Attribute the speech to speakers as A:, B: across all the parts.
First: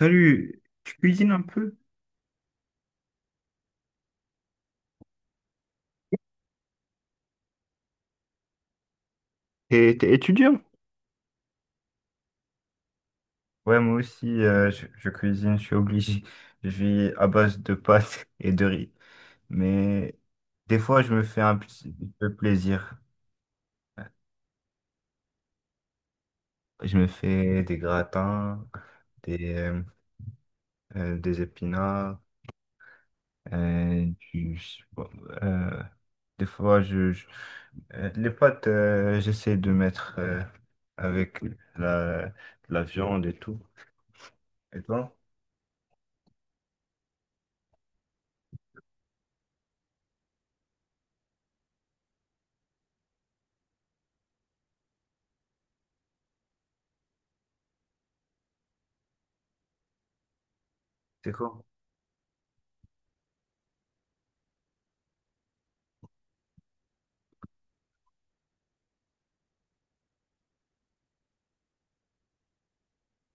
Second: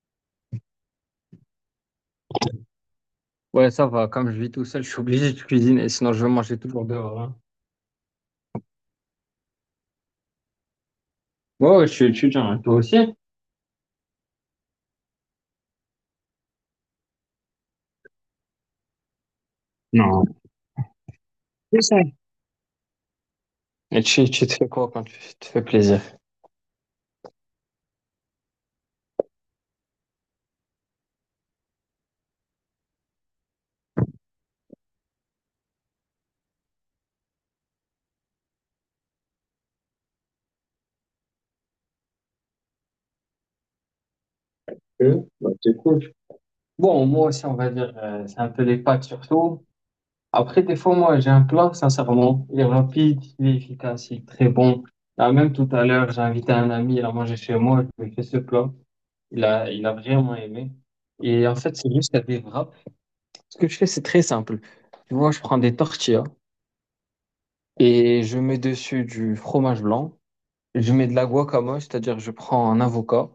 A: Salut, tu cuisines un peu?
B: Ouais, ça va. Comme je vis tout seul, je suis obligé de cuisiner, sinon je vais manger toujours dehors, hein.
A: T'es, t'es étudiant?
B: Ouais, ouais, je suis étudiant, hein. Toi aussi?
A: Ouais, moi aussi, je cuisine, je suis obligé. Je vis à base de pâtes et de riz. Mais
B: Non,
A: des fois, je me fais un
B: c'est
A: petit
B: ça.
A: peu plaisir.
B: Et tu te fais quoi quand tu te fais plaisir?
A: Je me fais des gratins, des, euh, des épinards, euh, du, je euh, des fois, les pâtes, j'essaie de mettre avec la, la viande et tout. Et toi,
B: Bah, c'est cool. Bon, moi aussi, on va dire, c'est un peu les pâtes surtout. Après, des fois, moi, j'ai un plat, sincèrement. Il est rapide, il est efficace, il est très bon. Là, même tout à l'heure, j'ai invité un ami, il a mangé chez moi, je lui ai fait ce plat. Il a vraiment aimé.
A: c'est
B: Et en
A: quoi?
B: fait, c'est juste à des wraps. Ce que je fais, c'est très simple. Tu vois, je prends des tortillas. Et je mets dessus du fromage blanc. Je mets de la guacamole, c'est-à-dire je prends un avocat,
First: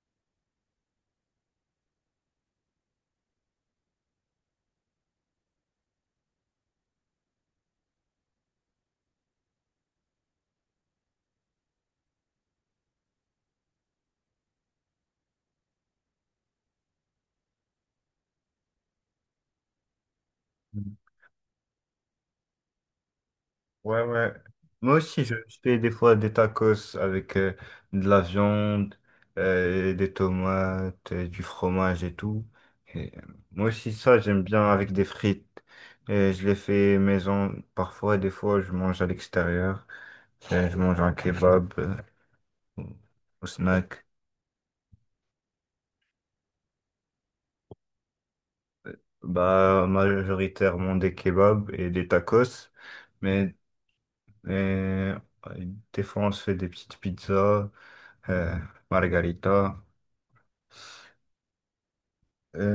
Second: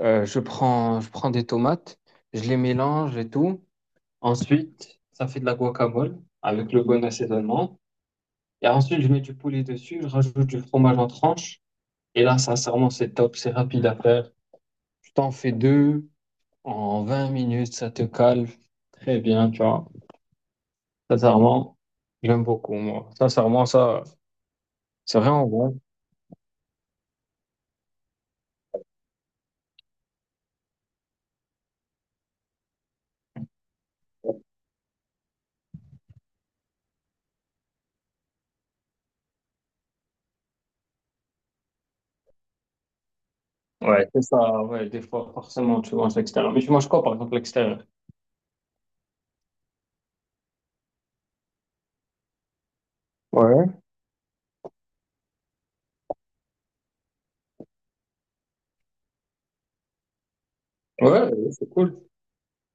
B: je prends des tomates, je les mélange et tout. Ensuite, ça fait de la guacamole avec le bon assaisonnement. Et ensuite, je mets du poulet dessus, je rajoute du fromage en tranche. Et là, sincèrement, c'est top, c'est rapide à faire. Tu t'en fais deux en 20 minutes, ça te calme. Très bien, tu vois. Sincèrement, j'aime beaucoup, moi. Sincèrement,
A: Ouais,
B: ça,
A: ouais. Moi
B: c'est
A: aussi, je
B: vraiment
A: je fais
B: bon.
A: des fois des tacos avec de la viande, des tomates, du fromage et tout. Et, euh, Moi aussi, ça, j'aime bien avec des frites. Et je les fais maison parfois, des fois, je mange à l'extérieur. Je mange un kebab au au snack.
B: Ouais, c'est ça, ouais, des fois, forcément, tu manges l'extérieur. Mais tu manges quoi, par exemple, l'extérieur?
A: Bah, majoritairement des kebabs et des tacos. Mais
B: Ouais,
A: euh, des fois, on se fait des petites pizzas, euh, margarita.
B: ouais, c'est cool.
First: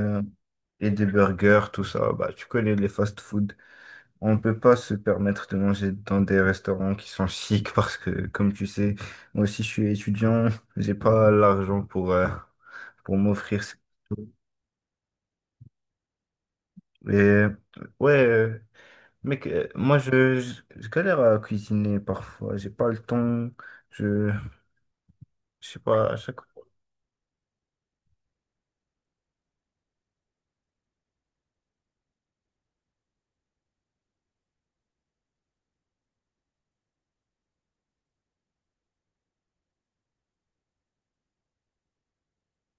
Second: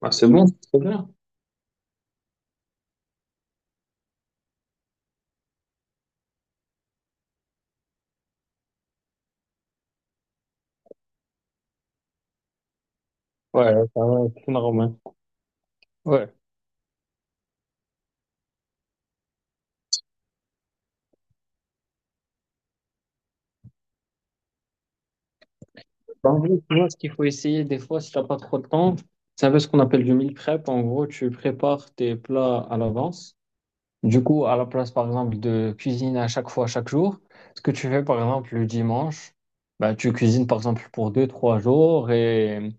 B: Ah, c'est bon, c'est
A: et des
B: bien.
A: burgers, tout ça. Bah, tu connais les fast-food. On ne peut pas se permettre de manger dans des restaurants qui sont chics parce que, comme tu sais, moi aussi je suis étudiant, j'ai pas l'argent pour m'offrir
B: Ouais,
A: ces
B: ça va,
A: trucs.
B: c'est normal. Ouais.
A: Et ouais, mec, moi je galère à cuisiner parfois, j'ai pas le temps, je, je sais pas, à
B: Bah, en
A: chaque
B: gros,
A: fois.
B: tu ce qu'il faut essayer des fois, si t'as pas trop de temps, c'est un peu ce qu'on appelle du meal prep. En gros, tu prépares tes plats à l'avance. Du coup, à la place, par exemple, de cuisiner à chaque fois, chaque jour, ce que tu fais, par exemple, le dimanche, bah, tu cuisines, par exemple, pour 2, 3 jours et,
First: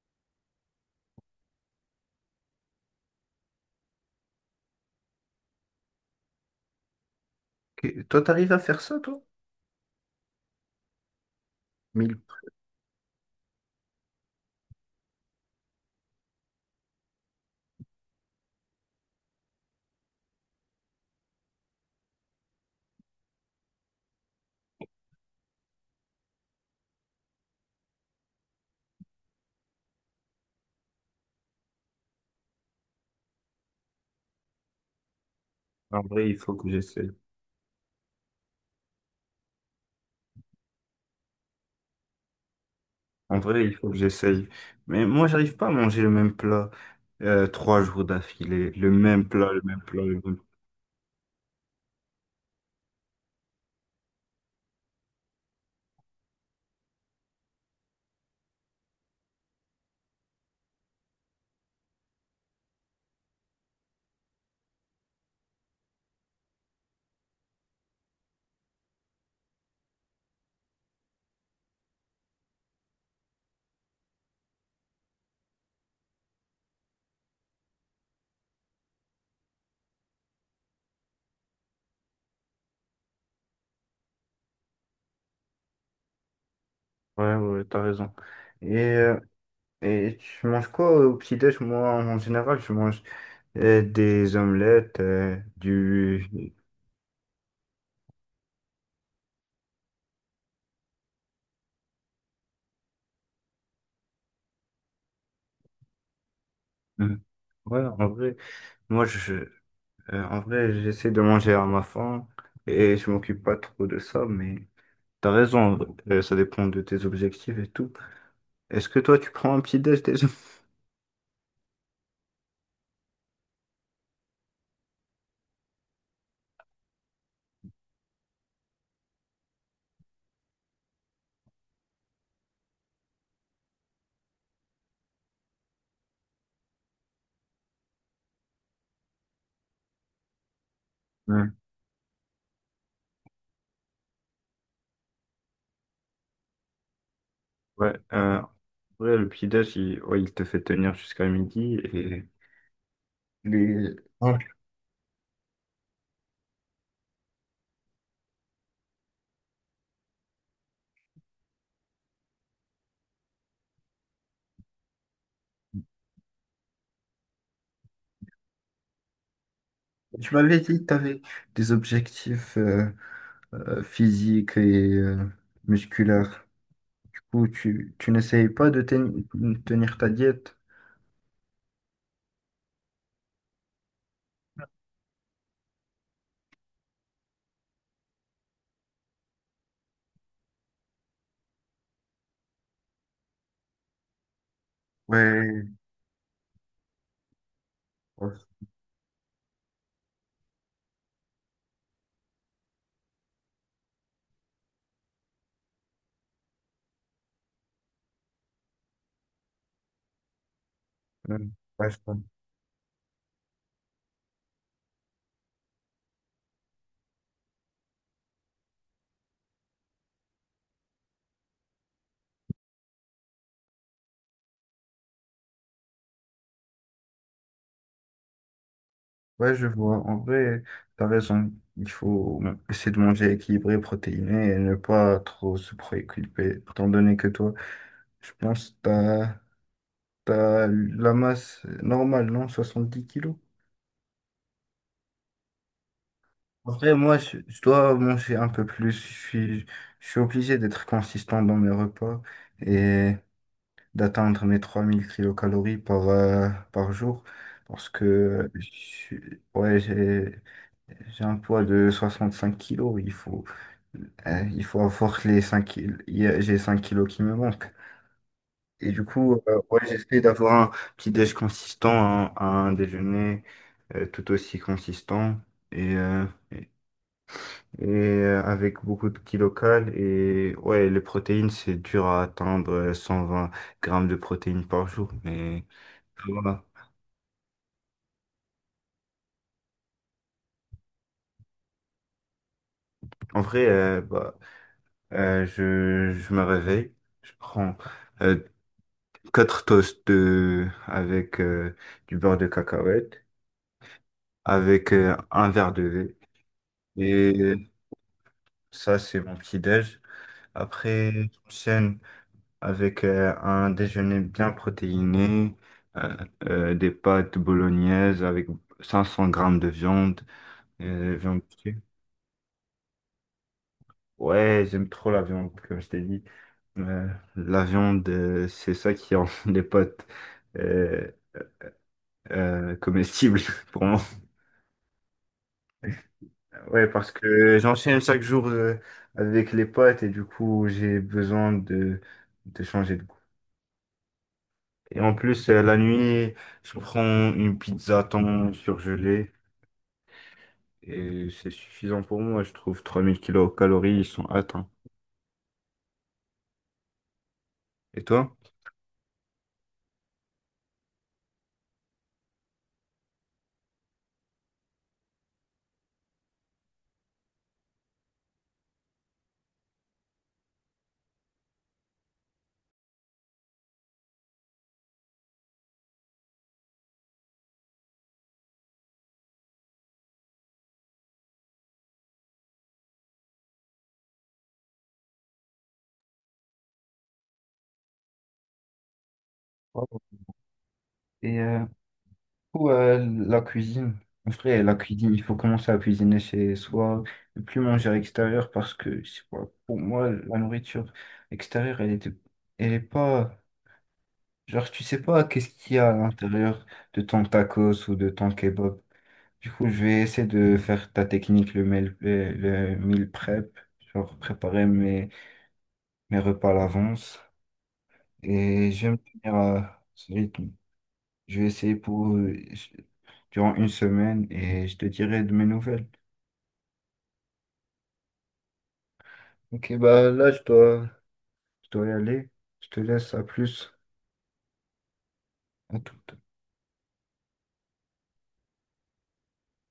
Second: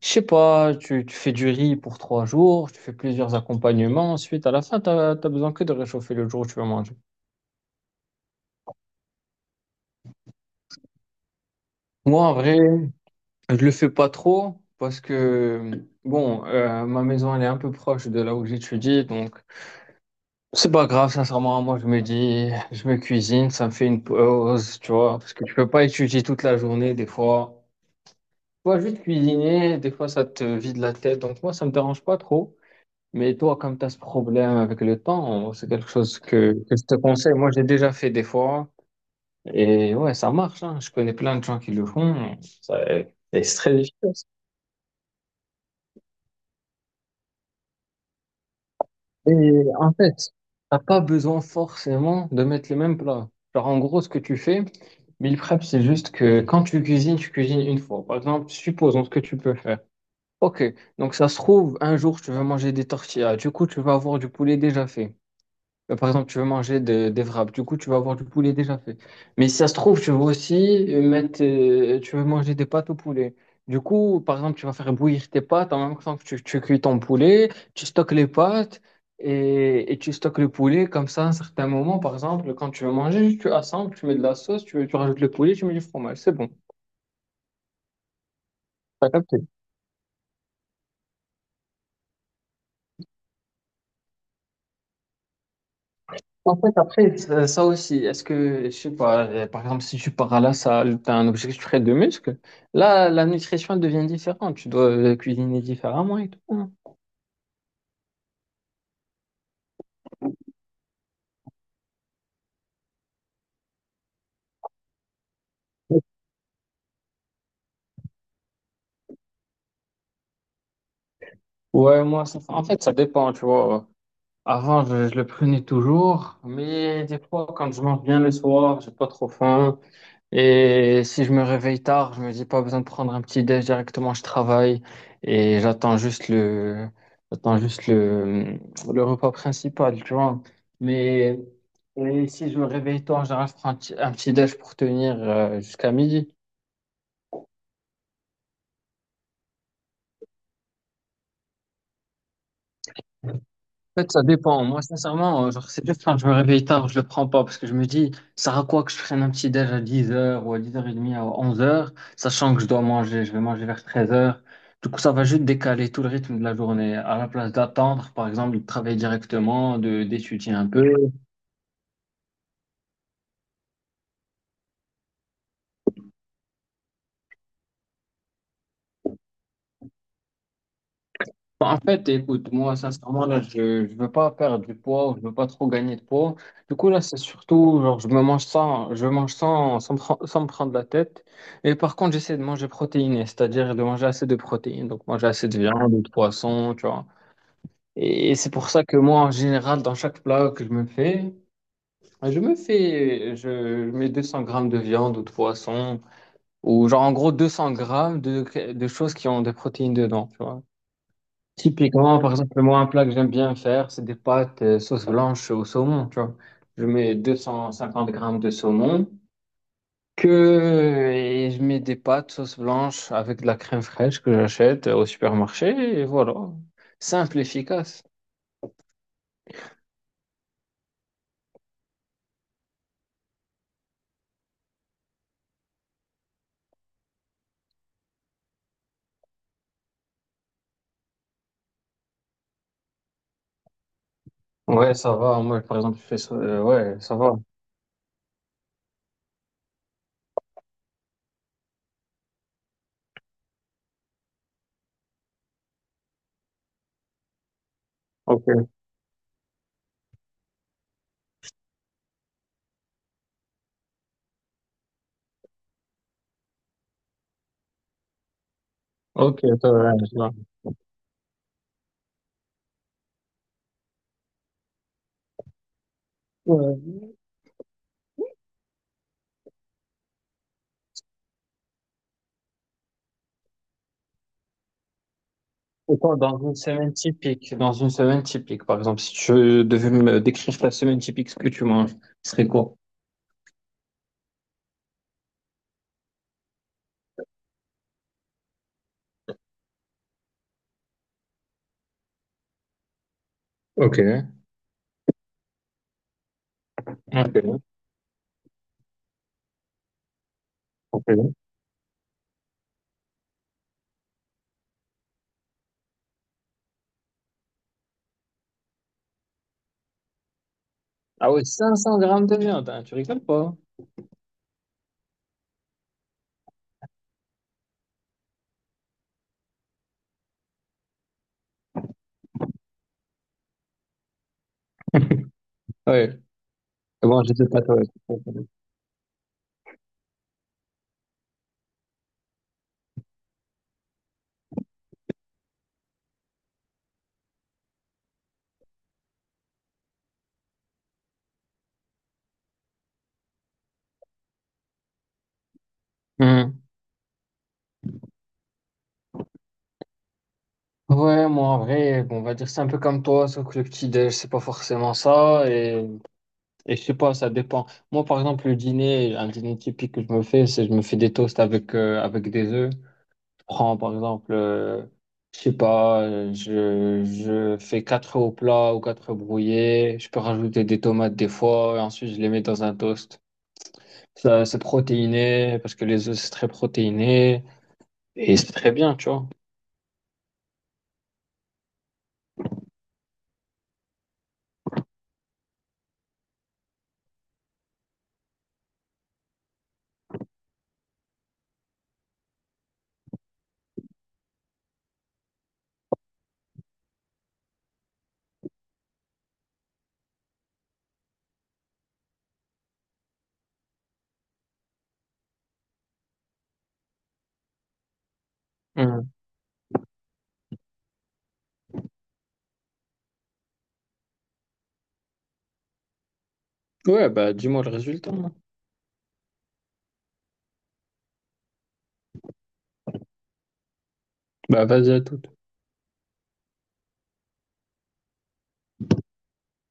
B: je sais pas, tu fais du riz pour 3 jours, tu fais plusieurs accompagnements. Ensuite, à la fin, t'as besoin que de réchauffer le jour où tu vas manger.
A: Ok, toi, t'arrives à faire ça, toi? Mille.
B: Moi, en vrai, je, le fais pas trop parce que, bon, ma maison, elle est un peu proche de là où j'étudie, donc c'est pas grave, sincèrement. Moi, je me dis, je me cuisine, ça me fait une pause, tu vois, parce que tu peux pas étudier toute la journée, des fois. Tu vois, juste cuisiner, des fois, ça te vide la tête. Donc, moi, ça me dérange pas trop. Mais toi, comme tu as ce problème avec le temps, c'est quelque
A: En
B: chose
A: vrai, il
B: que,
A: faut que
B: que je te
A: j'essaie.
B: conseille. Moi, j'ai déjà fait des fois. Et ouais, ça marche, hein. Je connais plein de gens qui le font. Ça-
A: En
B: Et c'est
A: vrai, il
B: très
A: faut que
B: difficile.
A: j'essaye. Mais moi, j'arrive pas à manger le même plat trois jours d'affilée. Le même
B: Et
A: plat, le même
B: en
A: plat, le
B: fait,
A: même...
B: t'as pas besoin forcément de mettre les mêmes plats. Genre, en gros, ce que tu fais, meal prep, c'est juste que quand tu cuisines une fois. Par exemple, supposons ce que tu peux faire. Ok, donc ça se trouve, un jour, tu vas manger des tortillas. Du coup, tu vas avoir du poulet déjà fait. Par exemple, tu veux manger des wraps, du coup, tu vas avoir du poulet déjà fait. Mais si ça se trouve, tu veux aussi mettre, tu veux manger des pâtes au poulet. Du coup, par exemple, tu vas faire bouillir tes pâtes en même temps que tu cuis ton poulet, tu stockes les pâtes et tu stockes le poulet. Comme ça, à un certain moment, par exemple, quand tu veux manger, tu assembles, tu mets de la sauce, tu rajoutes le poulet, tu mets du fromage. C'est bon.
A: Ouais, ouais, t'as raison. Et, euh, et tu manges quoi au petit-déj? Moi, en général, je mange des omelettes, du...
B: En fait, après, ça aussi, est-ce que, je sais pas, par exemple, si tu pars à la salle, tu as un objectif très de muscle, là, la nutrition elle devient différente. Tu dois cuisiner différemment et tout, hein.
A: Mm. Ouais, en vrai, moi, je, en vrai, j'essaie de manger à ma faim et je m'occupe pas trop de ça, mais t'as raison, ça dépend de tes objectifs et tout. Est-ce que toi, tu prends un petit-déj déjà?
B: Ouais, moi, en fait, ça dépend, tu vois. Avant, je le prenais toujours, mais des fois, quand je mange bien le soir, j'ai pas trop faim. Et si je me réveille tard, je me dis pas besoin de prendre un petit déj directement, je travaille et j'attends juste le, le repas principal, tu vois. Mais
A: Mm.
B: et si je me réveille tard, en général, je prends un petit déj pour tenir jusqu'à midi.
A: Ouais, euh, Ouais, le petit-déj, il, ouais, il te fait tenir jusqu'à midi et les...
B: En fait, ça
A: Ah,
B: dépend. Moi, sincèrement, genre, c'est juste quand je me réveille tard, je le prends pas parce que je me dis, ça sert à quoi que je prenne un petit déj à 10h ou à 10h30 à 11h, sachant que je dois manger, je vais manger vers 13h. Du coup, ça va juste décaler tout le rythme de la journée. À la place d'attendre, par exemple, de travailler directement, de
A: tu
B: d'étudier
A: m'avais
B: un
A: dit que
B: peu.
A: tu avais des objectifs physiques et musculaires. Du coup, tu n'essayes pas de tenir ta diète?
B: Bon, en fait, écoute, moi, sincèrement, là, je ne veux pas perdre du poids, je veux pas trop gagner de poids. Du coup, là, c'est surtout, genre, je mange sans me prendre la tête. Et par contre, j'essaie de manger protéiné, c'est-à-dire de manger assez de protéines. Donc, manger assez de
A: Ouais,
B: viande ou de poisson, tu vois. Et,
A: ouais,
B: c'est pour ça que moi, en général, dans chaque plat que je me fais, je mets 200 grammes de viande ou de poisson, ou genre, en gros, 200 grammes de choses qui ont des protéines dedans, tu vois.
A: ouais, ouais, je vois.
B: Typiquement, par exemple, moi, un plat que j'aime bien faire, c'est des pâtes sauce blanche au saumon, tu vois. Je mets 250 grammes de saumon, et je mets des pâtes sauce blanche avec de la crème fraîche que j'achète au supermarché, et voilà. Simple, efficace.
A: Ouais, je vois. En vrai, t'as raison. Il faut essayer de manger équilibré, protéiné et ne pas trop se préoccuper, étant donné que toi, je pense que t'as as, la masse normale, non? 70 kilos?
B: Ouais, ça va. Moi, par exemple, je fais ça.
A: Après,
B: Ouais, ça va.
A: je dois manger un peu plus. Je suis obligé d'être consistant dans mes repas et d'atteindre mes 3000 kilocalories par, par jour parce que
B: Ok.
A: ouais, j'ai un poids de 65 kilos. Il faut avoir les 5 kilos. J'ai 5 kilos qui me manquent. Et du
B: Ok,
A: coup,
B: ça
A: ouais,
B: va, je
A: j'essaie
B: vois.
A: d'avoir un petit déj consistant, un déjeuner tout aussi consistant. Et, euh,
B: Ouais.
A: Avec beaucoup de qui local. Et ouais, les protéines, c'est dur à atteindre 120 grammes de protéines par jour. Mais
B: Et toi, dans une
A: voilà.
B: semaine typique, dans une semaine typique, par exemple, si tu devais me décrire ta semaine typique, ce que tu manges, ce serait quoi?
A: En vrai, je me réveille, je prends euh, 4 toasts avec du beurre de cacahuète,
B: Ok.
A: avec un verre de lait.
B: Ok.
A: Et ça, c'est mon petit-déj. Après,
B: C'est bon.
A: j'enchaîne avec un déjeuner bien protéiné, euh, des pâtes bolognaises avec 500 grammes de viande,
B: Ah
A: viande
B: ouais,
A: hachée.
B: 500 grammes de viande, hein, tu rigoles pas?
A: Ouais, j'aime trop la viande, comme je t'ai dit. Euh, la viande, c'est ça qui rend les pâtes euh, comestibles pour moi.
B: Ouais.
A: Ouais, parce
B: Bon, je sais
A: que
B: pas toi. Je sais
A: j'enchaîne
B: pas,
A: chaque
B: toi.
A: jour avec les pâtes et du coup, j'ai besoin de changer de goût. Et en plus, la nuit, je prends une pizza thon surgelée. Et c'est suffisant pour moi, je trouve. 3000 kilocalories, ils sont atteints.
B: Hmm.
A: Et toi?
B: Ouais, moi en vrai, bon, on va dire c'est un peu comme toi, sauf que le petit déj, c'est pas forcément ça. Et je sais pas, ça dépend. Moi, par exemple, le dîner, un dîner typique que je me fais, c'est je me fais des toasts avec des œufs. Je prends, par exemple, je sais pas, je fais quatre œufs au plat ou quatre œufs brouillés. Je peux rajouter des tomates des fois, et ensuite je les mets dans un toast. Ça, c'est protéiné, parce que les œufs, c'est très protéiné, et c'est très bien, tu vois.
A: Ouais. Et pour la cuisine, en vrai, la cuisine, il faut commencer à cuisiner chez soi, ne plus manger à l'extérieur parce que, je sais pas, pour moi, la nourriture extérieure, elle est pas. Genre, tu sais pas qu'est-ce qu'il y a à l'intérieur de ton tacos ou de ton kebab. Du coup, je vais essayer de faire ta technique, le meal prep, genre préparer mes repas à l'avance. Et je vais me
B: Mm.
A: tenir à ce rythme. Je vais essayer pour durant une semaine et je te dirai de mes nouvelles.
B: Ouais, bah dis-moi le résultat, hein.
A: Ok, bah là, je dois y aller. Je te laisse, à plus.
B: Bah vas-y à tout.
A: À tout.